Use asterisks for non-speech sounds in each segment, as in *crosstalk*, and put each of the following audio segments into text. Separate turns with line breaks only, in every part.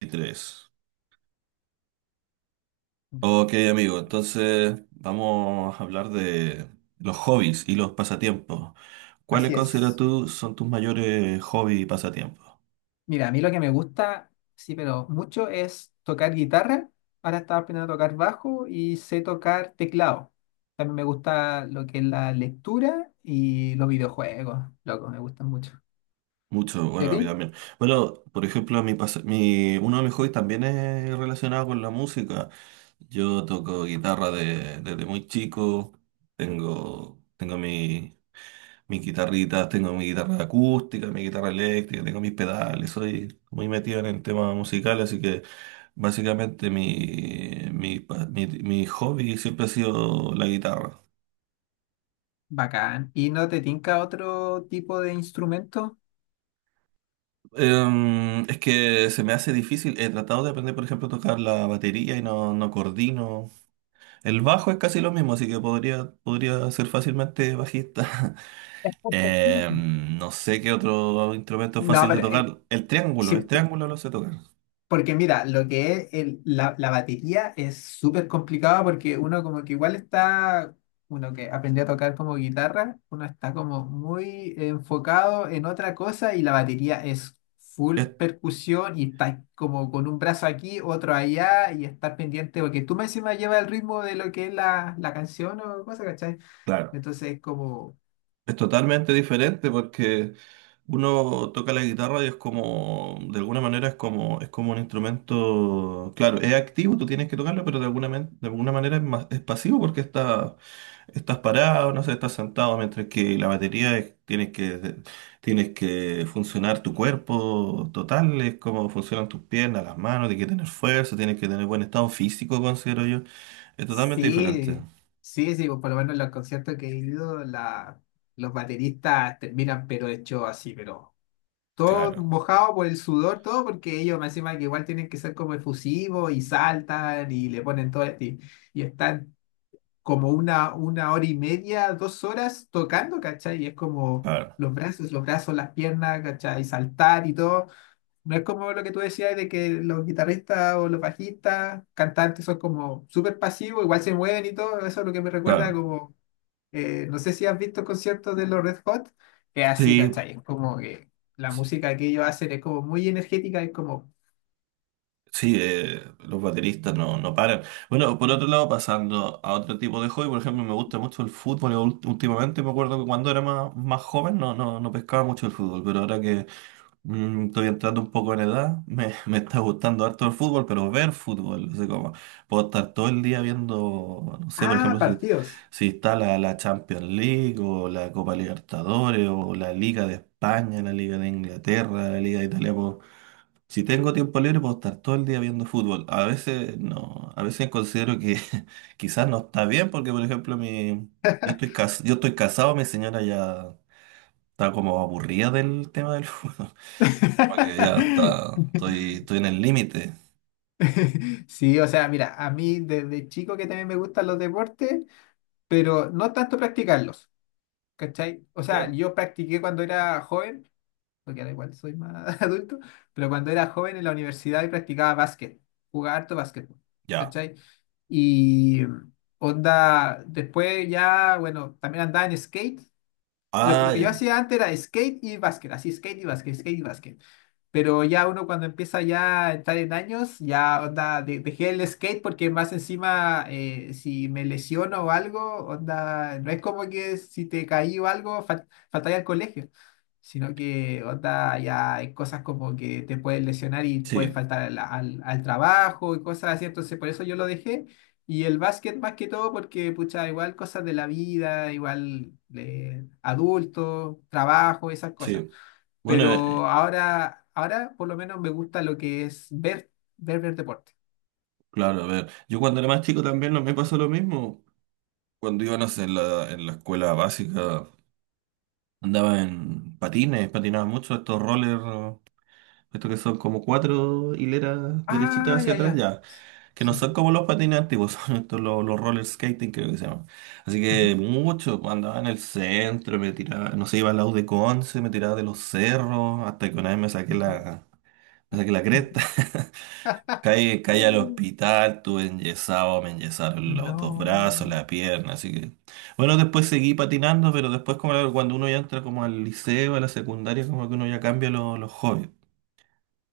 23. Ok, amigo, entonces vamos a hablar de los hobbies y los pasatiempos. ¿Cuáles
Así
consideras
es.
tú son tus mayores hobbies y pasatiempos?
Mira, a mí lo que me gusta, sí, pero mucho es tocar guitarra. Ahora estaba aprendiendo a tocar bajo y sé tocar teclado. También me gusta lo que es la lectura y los videojuegos. Loco, me gustan mucho.
Mucho,
¿Y
bueno,
a
a mí
ti?
también. Bueno, por ejemplo, uno de mis hobbies también es relacionado con la música. Yo toco guitarra desde muy chico. Tengo mis guitarritas, tengo mi guitarra acústica, mi guitarra eléctrica, tengo mis pedales. Soy muy metido en el tema musical, así que. Básicamente mi hobby siempre ha sido la guitarra.
Bacán. ¿Y no te tinca otro tipo de instrumento?
Es que se me hace difícil. He tratado de aprender, por ejemplo, a tocar la batería y no, no coordino. El bajo es casi lo mismo, así que podría ser fácilmente bajista. *laughs*
Sí.
No sé qué otro instrumento es
No,
fácil de
pero
tocar. El
sí,
triángulo lo sé tocar.
porque mira, lo que es la batería es súper complicado, porque uno como que igual está, uno que aprendió a tocar como guitarra, uno está como muy enfocado en otra cosa, y la batería es full
Es,
percusión y está como con un brazo aquí, otro allá, y estar pendiente porque tú me encima llevas el ritmo de lo que es la canción o cosa, ¿cachai?
claro.
Entonces es como
Es totalmente diferente porque uno toca la guitarra y es como, de alguna manera es como un instrumento, claro, es activo, tú tienes que tocarlo, pero de alguna manera es, más, es pasivo porque estás parado, no sé, estás sentado, mientras que la batería tienes que funcionar tu cuerpo total, es como funcionan tus piernas, las manos, tienes que tener fuerza, tienes que tener buen estado físico, considero yo. Es totalmente diferente.
sí, sí, sí, pues, por lo menos en los conciertos que he ido, la, los bateristas terminan pero hecho así, pero todo
Claro,
mojado por el sudor, todo, porque ellos me encima que igual tienen que ser como efusivos y saltan y le ponen todo, y están como una hora y media, dos horas tocando, ¿cachai? Y es como
claro,
los brazos, las piernas, ¿cachai? Y saltar y todo. No es como lo que tú decías de que los guitarristas o los bajistas, cantantes, son como súper pasivos, igual se mueven y todo. Eso es lo que me recuerda
claro.
como, no sé si has visto conciertos de los Red Hot, es así,
Sí.
¿cachai? Es como que la música que ellos hacen es como muy energética, es como
Sí, los bateristas no, no paran. Bueno, por otro lado, pasando a otro tipo de hobby, por ejemplo, me gusta mucho el fútbol. Últimamente me acuerdo que cuando era más joven no, no, no pescaba mucho el fútbol, pero ahora que estoy entrando un poco en edad, me, *laughs* me está gustando harto el fútbol, pero ver fútbol, no sé cómo. Puedo estar todo el día viendo, no sé, por
ah,
ejemplo, si,
partidos.
si está la Champions League o la Copa Libertadores o la Liga de España, la Liga de Inglaterra, la Liga de Italia. Si tengo tiempo libre, puedo estar todo el día viendo fútbol. A veces no, a veces considero que *laughs* quizás no está bien, porque por ejemplo, mi, yo estoy
*laughs*
cas- yo estoy casado, mi señora ya está como aburrida del tema del fútbol. *laughs* Como que ya está, estoy,
*laughs*
estoy en el límite.
Sí, o sea, mira, a mí desde chico que también me gustan los deportes, pero no tanto practicarlos, ¿cachai? O sea,
Claro.
yo practiqué cuando era joven, porque ahora igual soy más *laughs* adulto, pero cuando era joven en la universidad y practicaba básquet, jugaba harto básquetbol,
Ya.
¿cachai? Y onda, después ya, bueno, también andaba en skate. Lo
Ah,
que
ya.
yo hacía antes era skate y básquet, así skate y básquet, skate y básquet. Pero ya uno cuando empieza ya a entrar en años, ya onda, dejé el skate, porque más encima si me lesiono o algo, onda, no es como que si te caí o algo, faltaría al colegio, sino que onda, ya hay cosas como que te puedes lesionar y puedes
Sí,
faltar al trabajo y cosas así, entonces por eso yo lo dejé. Y el básquet más que todo porque, pucha, igual cosas de la vida, igual adulto, trabajo, esas cosas.
sí. Bueno,
Pero ahora, ahora por lo menos me gusta lo que es ver, ver, ver deporte.
claro, a ver. Yo cuando era más chico también no me pasó lo mismo. Cuando iba, no sé, en la escuela básica, andaba en patines, patinaba mucho estos rollers. Esto que son como cuatro hileras derechitas
Ah,
hacia
ya,
atrás,
ya.
ya. Que no
Sí.
son como los patines antiguos, *laughs* son estos los roller skating, creo que se llaman. Así que
Ujú,
mucho, cuando andaba en el centro, me tiraba, no sé, iba al lado de Conce, me tiraba de los cerros, hasta que una vez
ujú.
me saqué la cresta. *laughs*
*laughs*
Caí al hospital, tuve enyesado, me enyesaron los dos
No.
brazos, la pierna, así que... Bueno, después seguí patinando, pero después como claro, cuando uno ya entra como al liceo, a la secundaria, como que uno ya cambia los hobbies.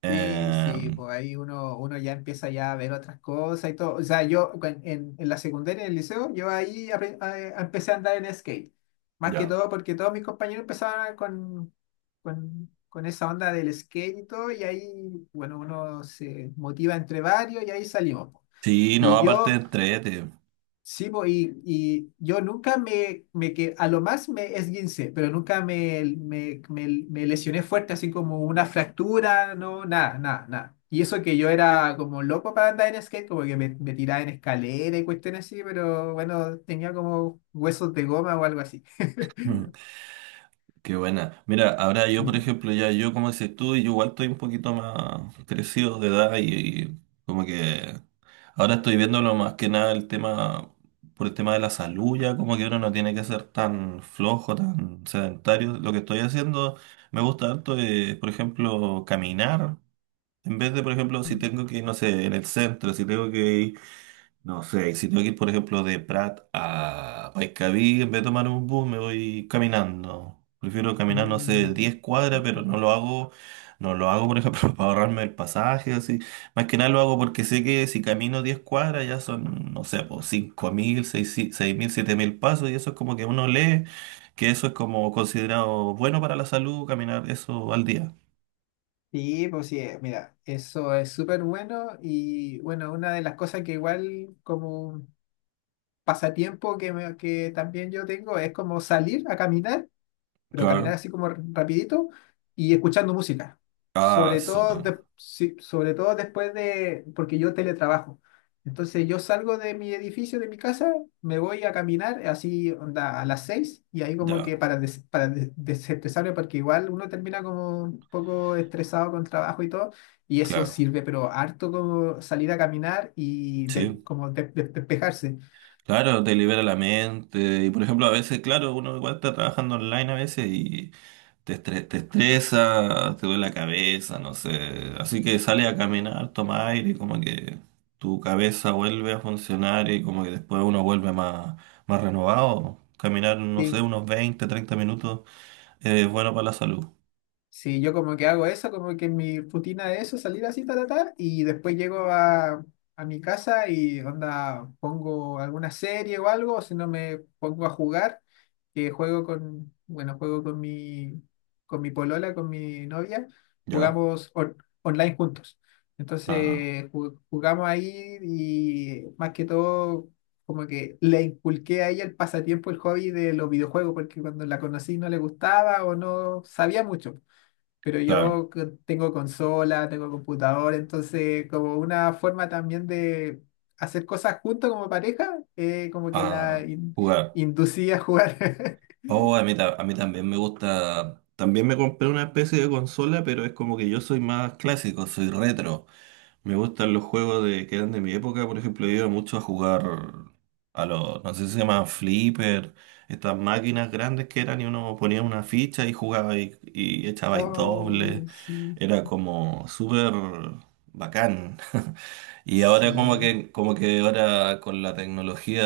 Sí, sí,
Em,
pues ahí uno, uno ya empieza ya a ver otras cosas y todo. O sea, en la secundaria, en el liceo, yo ahí empecé a andar en skate. Más que
Ya.
todo porque todos mis compañeros empezaban con esa onda del skate y todo, y ahí, bueno, uno se motiva entre varios y ahí salimos po.
Sí, no,
Y
aparte de
yo
entrete.
sí, po, y yo nunca me que a lo más me esguincé, pero nunca me lesioné fuerte, así como una fractura, no, nada, nada, nada. Y eso que yo era como loco para andar en skate, como que me tiraba en escalera y cuestiones así, pero bueno, tenía como huesos de goma o algo así. *laughs*
Mm, Qué buena. Mira, ahora yo, por
Sí.
ejemplo, ya yo, como dices tú, yo igual estoy un poquito más crecido de edad y como que ahora estoy viéndolo más que nada el tema, por el tema de la salud, ya como que uno no tiene que ser tan flojo, tan sedentario. Lo que estoy haciendo me gusta harto, por ejemplo, caminar. En vez de, por ejemplo, si tengo que ir, no sé, en el centro, si tengo que ir. No sé, y si tengo que ir, por ejemplo, de Prat a Paiscaví, en vez de tomar un bus, me voy caminando. Prefiero caminar, no sé,
Mm.
10 cuadras, pero no lo hago, por ejemplo, *laughs* para ahorrarme el pasaje, así. Más que nada lo hago porque sé que si camino 10 cuadras ya son, no sé, pues 5.000, 6.000 7.000 pasos, y eso es como que uno lee que eso es como considerado bueno para la salud, caminar eso al día.
Sí, pues sí, mira, eso es súper bueno, y bueno, una de las cosas que igual como pasatiempo que, que también yo tengo es como salir a caminar, pero caminar
Claro.
así como rapidito y escuchando música.
Ah,
Sobre todo,
súper.
sí, sobre todo después de, porque yo teletrabajo. Entonces yo salgo de mi edificio, de mi casa, me voy a caminar así onda, a las seis, y ahí como que
Ya,
para, para desestresarme, porque igual uno termina como un poco estresado con trabajo y todo, y eso
claro.
sirve pero harto como salir a caminar y
Sí.
como despejarse.
Claro, te libera la mente. Y por ejemplo, a veces, claro, uno igual está trabajando online a veces y te estresa, te duele la cabeza, no sé. Así que sales a caminar, toma aire, y como que tu cabeza vuelve a funcionar y como que después uno vuelve más renovado. Caminar, no sé,
Sí.
unos 20, 30 minutos es bueno para la salud.
Sí, yo como que hago eso, como que mi rutina de eso, salir así, tal, tal, y después llego a mi casa y onda, pongo alguna serie o algo, o si no me pongo a jugar, que juego con, bueno, juego con mi polola, con mi novia,
Ya.
jugamos online juntos.
Ah,
Entonces jugamos ahí, y más que todo como que le inculqué a ella el pasatiempo, el hobby de los videojuegos, porque cuando la conocí no le gustaba o no sabía mucho. Pero
claro.
yo tengo consola, tengo computador, entonces como una forma también de hacer cosas juntos como pareja, como que
Ah, jugar.
inducí a jugar. *laughs*
Oh, a mí también me gusta. También me compré una especie de consola, pero es como que yo soy más clásico, soy retro. Me gustan los juegos de, que eran de mi época, por ejemplo, yo iba mucho a jugar a los, no sé si se llaman flipper, estas máquinas grandes que eran y uno ponía una ficha y jugaba y echabais
Oh,
doble.
sí,
Era como súper bacán. *laughs* Y ahora como
sí,
que, como que ahora con la tecnología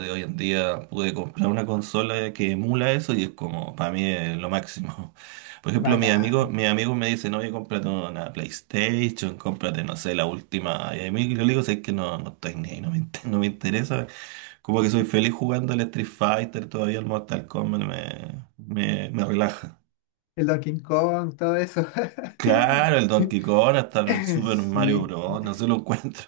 de hoy en día pude comprar una consola que emula eso y es como, para mí es lo máximo. Por ejemplo, mis amigos,
bacán.
mis amigos me dicen, oye, cómprate una PlayStation, cómprate, no sé, la última. Y a mí yo le digo, es que no, no estoy ni ahí, no me interesa. Como que soy feliz jugando al Street Fighter, todavía el Mortal Kombat me relaja.
El Donkey Kong, todo eso. *laughs*
Claro, el Donkey Kong hasta el Super Mario
Sí.
Bros. No se lo encuentro.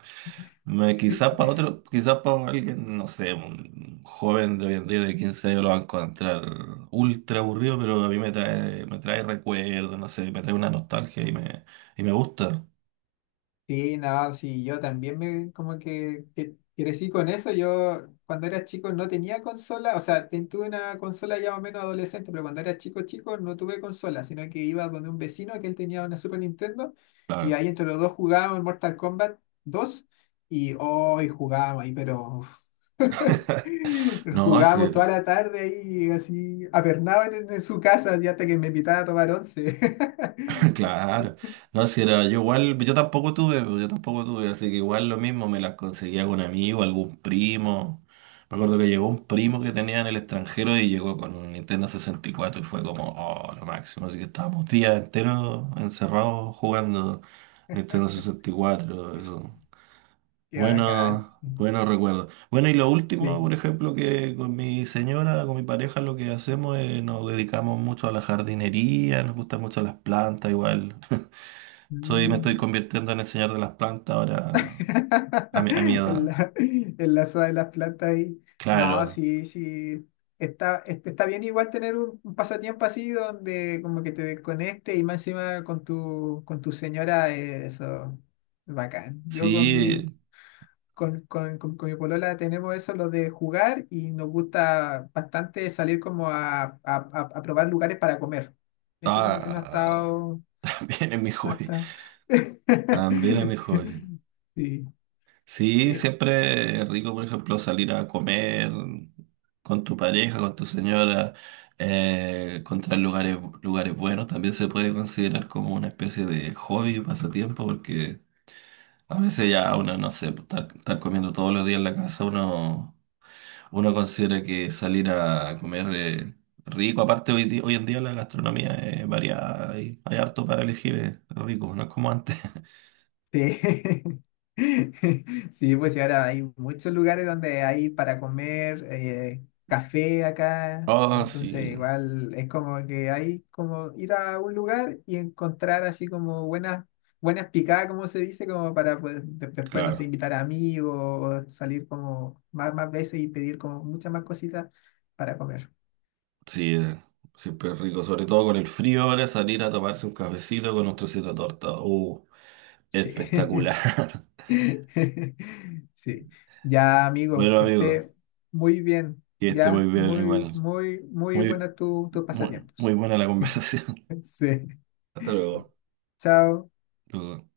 Quizás para otro, quizás para alguien, no sé, un joven de hoy en día de 15 años lo va a encontrar ultra aburrido, pero a mí me trae recuerdos, no sé, me trae una nostalgia y me gusta.
Sí, no, sí, yo también me como que crecí con eso. Yo cuando era chico no tenía consola, o sea, tuve una consola ya más o menos adolescente, pero cuando era chico chico no tuve consola, sino que iba donde un vecino que él tenía una Super Nintendo, y
Claro.
ahí entre los dos jugábamos Mortal Kombat dos, y hoy jugábamos ahí, pero uf, *laughs*
No, sí.
jugábamos toda la tarde ahí, así apernaban en su casa, y hasta que me invitaban a tomar once. *laughs*
*laughs* Claro, no, si era yo igual, yo tampoco tuve, pues, yo tampoco tuve, así que igual lo mismo me las conseguía con amigo, algún primo. Me acuerdo que llegó un primo que tenía en el extranjero y llegó con un Nintendo 64 y cuatro y fue como, oh, lo máximo. Así que estábamos días enteros encerrados jugando Nintendo 64, eso.
Qué bacán,
Bueno,
sí.
buenos recuerdos. Bueno, y lo último,
Sí.
por ejemplo, que con mi señora, con mi pareja, lo que hacemos es nos dedicamos mucho a la jardinería, nos gustan mucho las plantas, igual. *laughs* Me estoy
Mm.
convirtiendo en el señor de las plantas ahora, a mi
*laughs* El
edad.
la, en la de las plantas ahí. No,
Claro,
sí, sí. Está, está bien igual tener un pasatiempo así donde como que te desconecte, y más encima con tu señora, eso, bacán. Yo con mi,
sí.
con, con mi polola tenemos eso, lo de jugar, y nos gusta bastante salir como a, a probar lugares para comer. Eso como que no ha
Ah,
estado,
*laughs* también es mi
no ha
hobby.
estado.
También es mi hobby.
*laughs* Sí.
Sí,
Sí,
siempre es rico, por ejemplo, salir a comer con tu pareja, con tu señora, encontrar lugares, lugares buenos. También se puede considerar como una especie de hobby, pasatiempo, porque a veces ya uno, no sé, pues, estar comiendo todos los días en la casa, uno considera que salir a comer rico. Aparte, hoy en día la gastronomía es variada y hay harto para elegir, es rico, no es como antes. *laughs*
Sí. *laughs* Sí, pues y ahora hay muchos lugares donde hay para comer café acá,
Ah,
entonces
sí,
igual es como que hay como ir a un lugar y encontrar así como buenas buenas picadas, como se dice, como para pues, después, no sé,
claro.
invitar a amigos o salir como más, más veces y pedir como muchas más cositas para comer.
Sí, siempre es rico, sobre todo con el frío ahora, salir a tomarse un cafecito con un trocito de torta.
Sí. *laughs*
Espectacular. *laughs*
*laughs* Sí, ya amigo,
Bueno,
que
amigo,
esté muy bien,
que esté muy
ya
bien
muy,
igual.
muy, muy
Muy,
buena tu, tus
muy, muy
pasatiempos.
buena la conversación.
*laughs* Sí,
*laughs* Hasta luego.
chao.
Luego.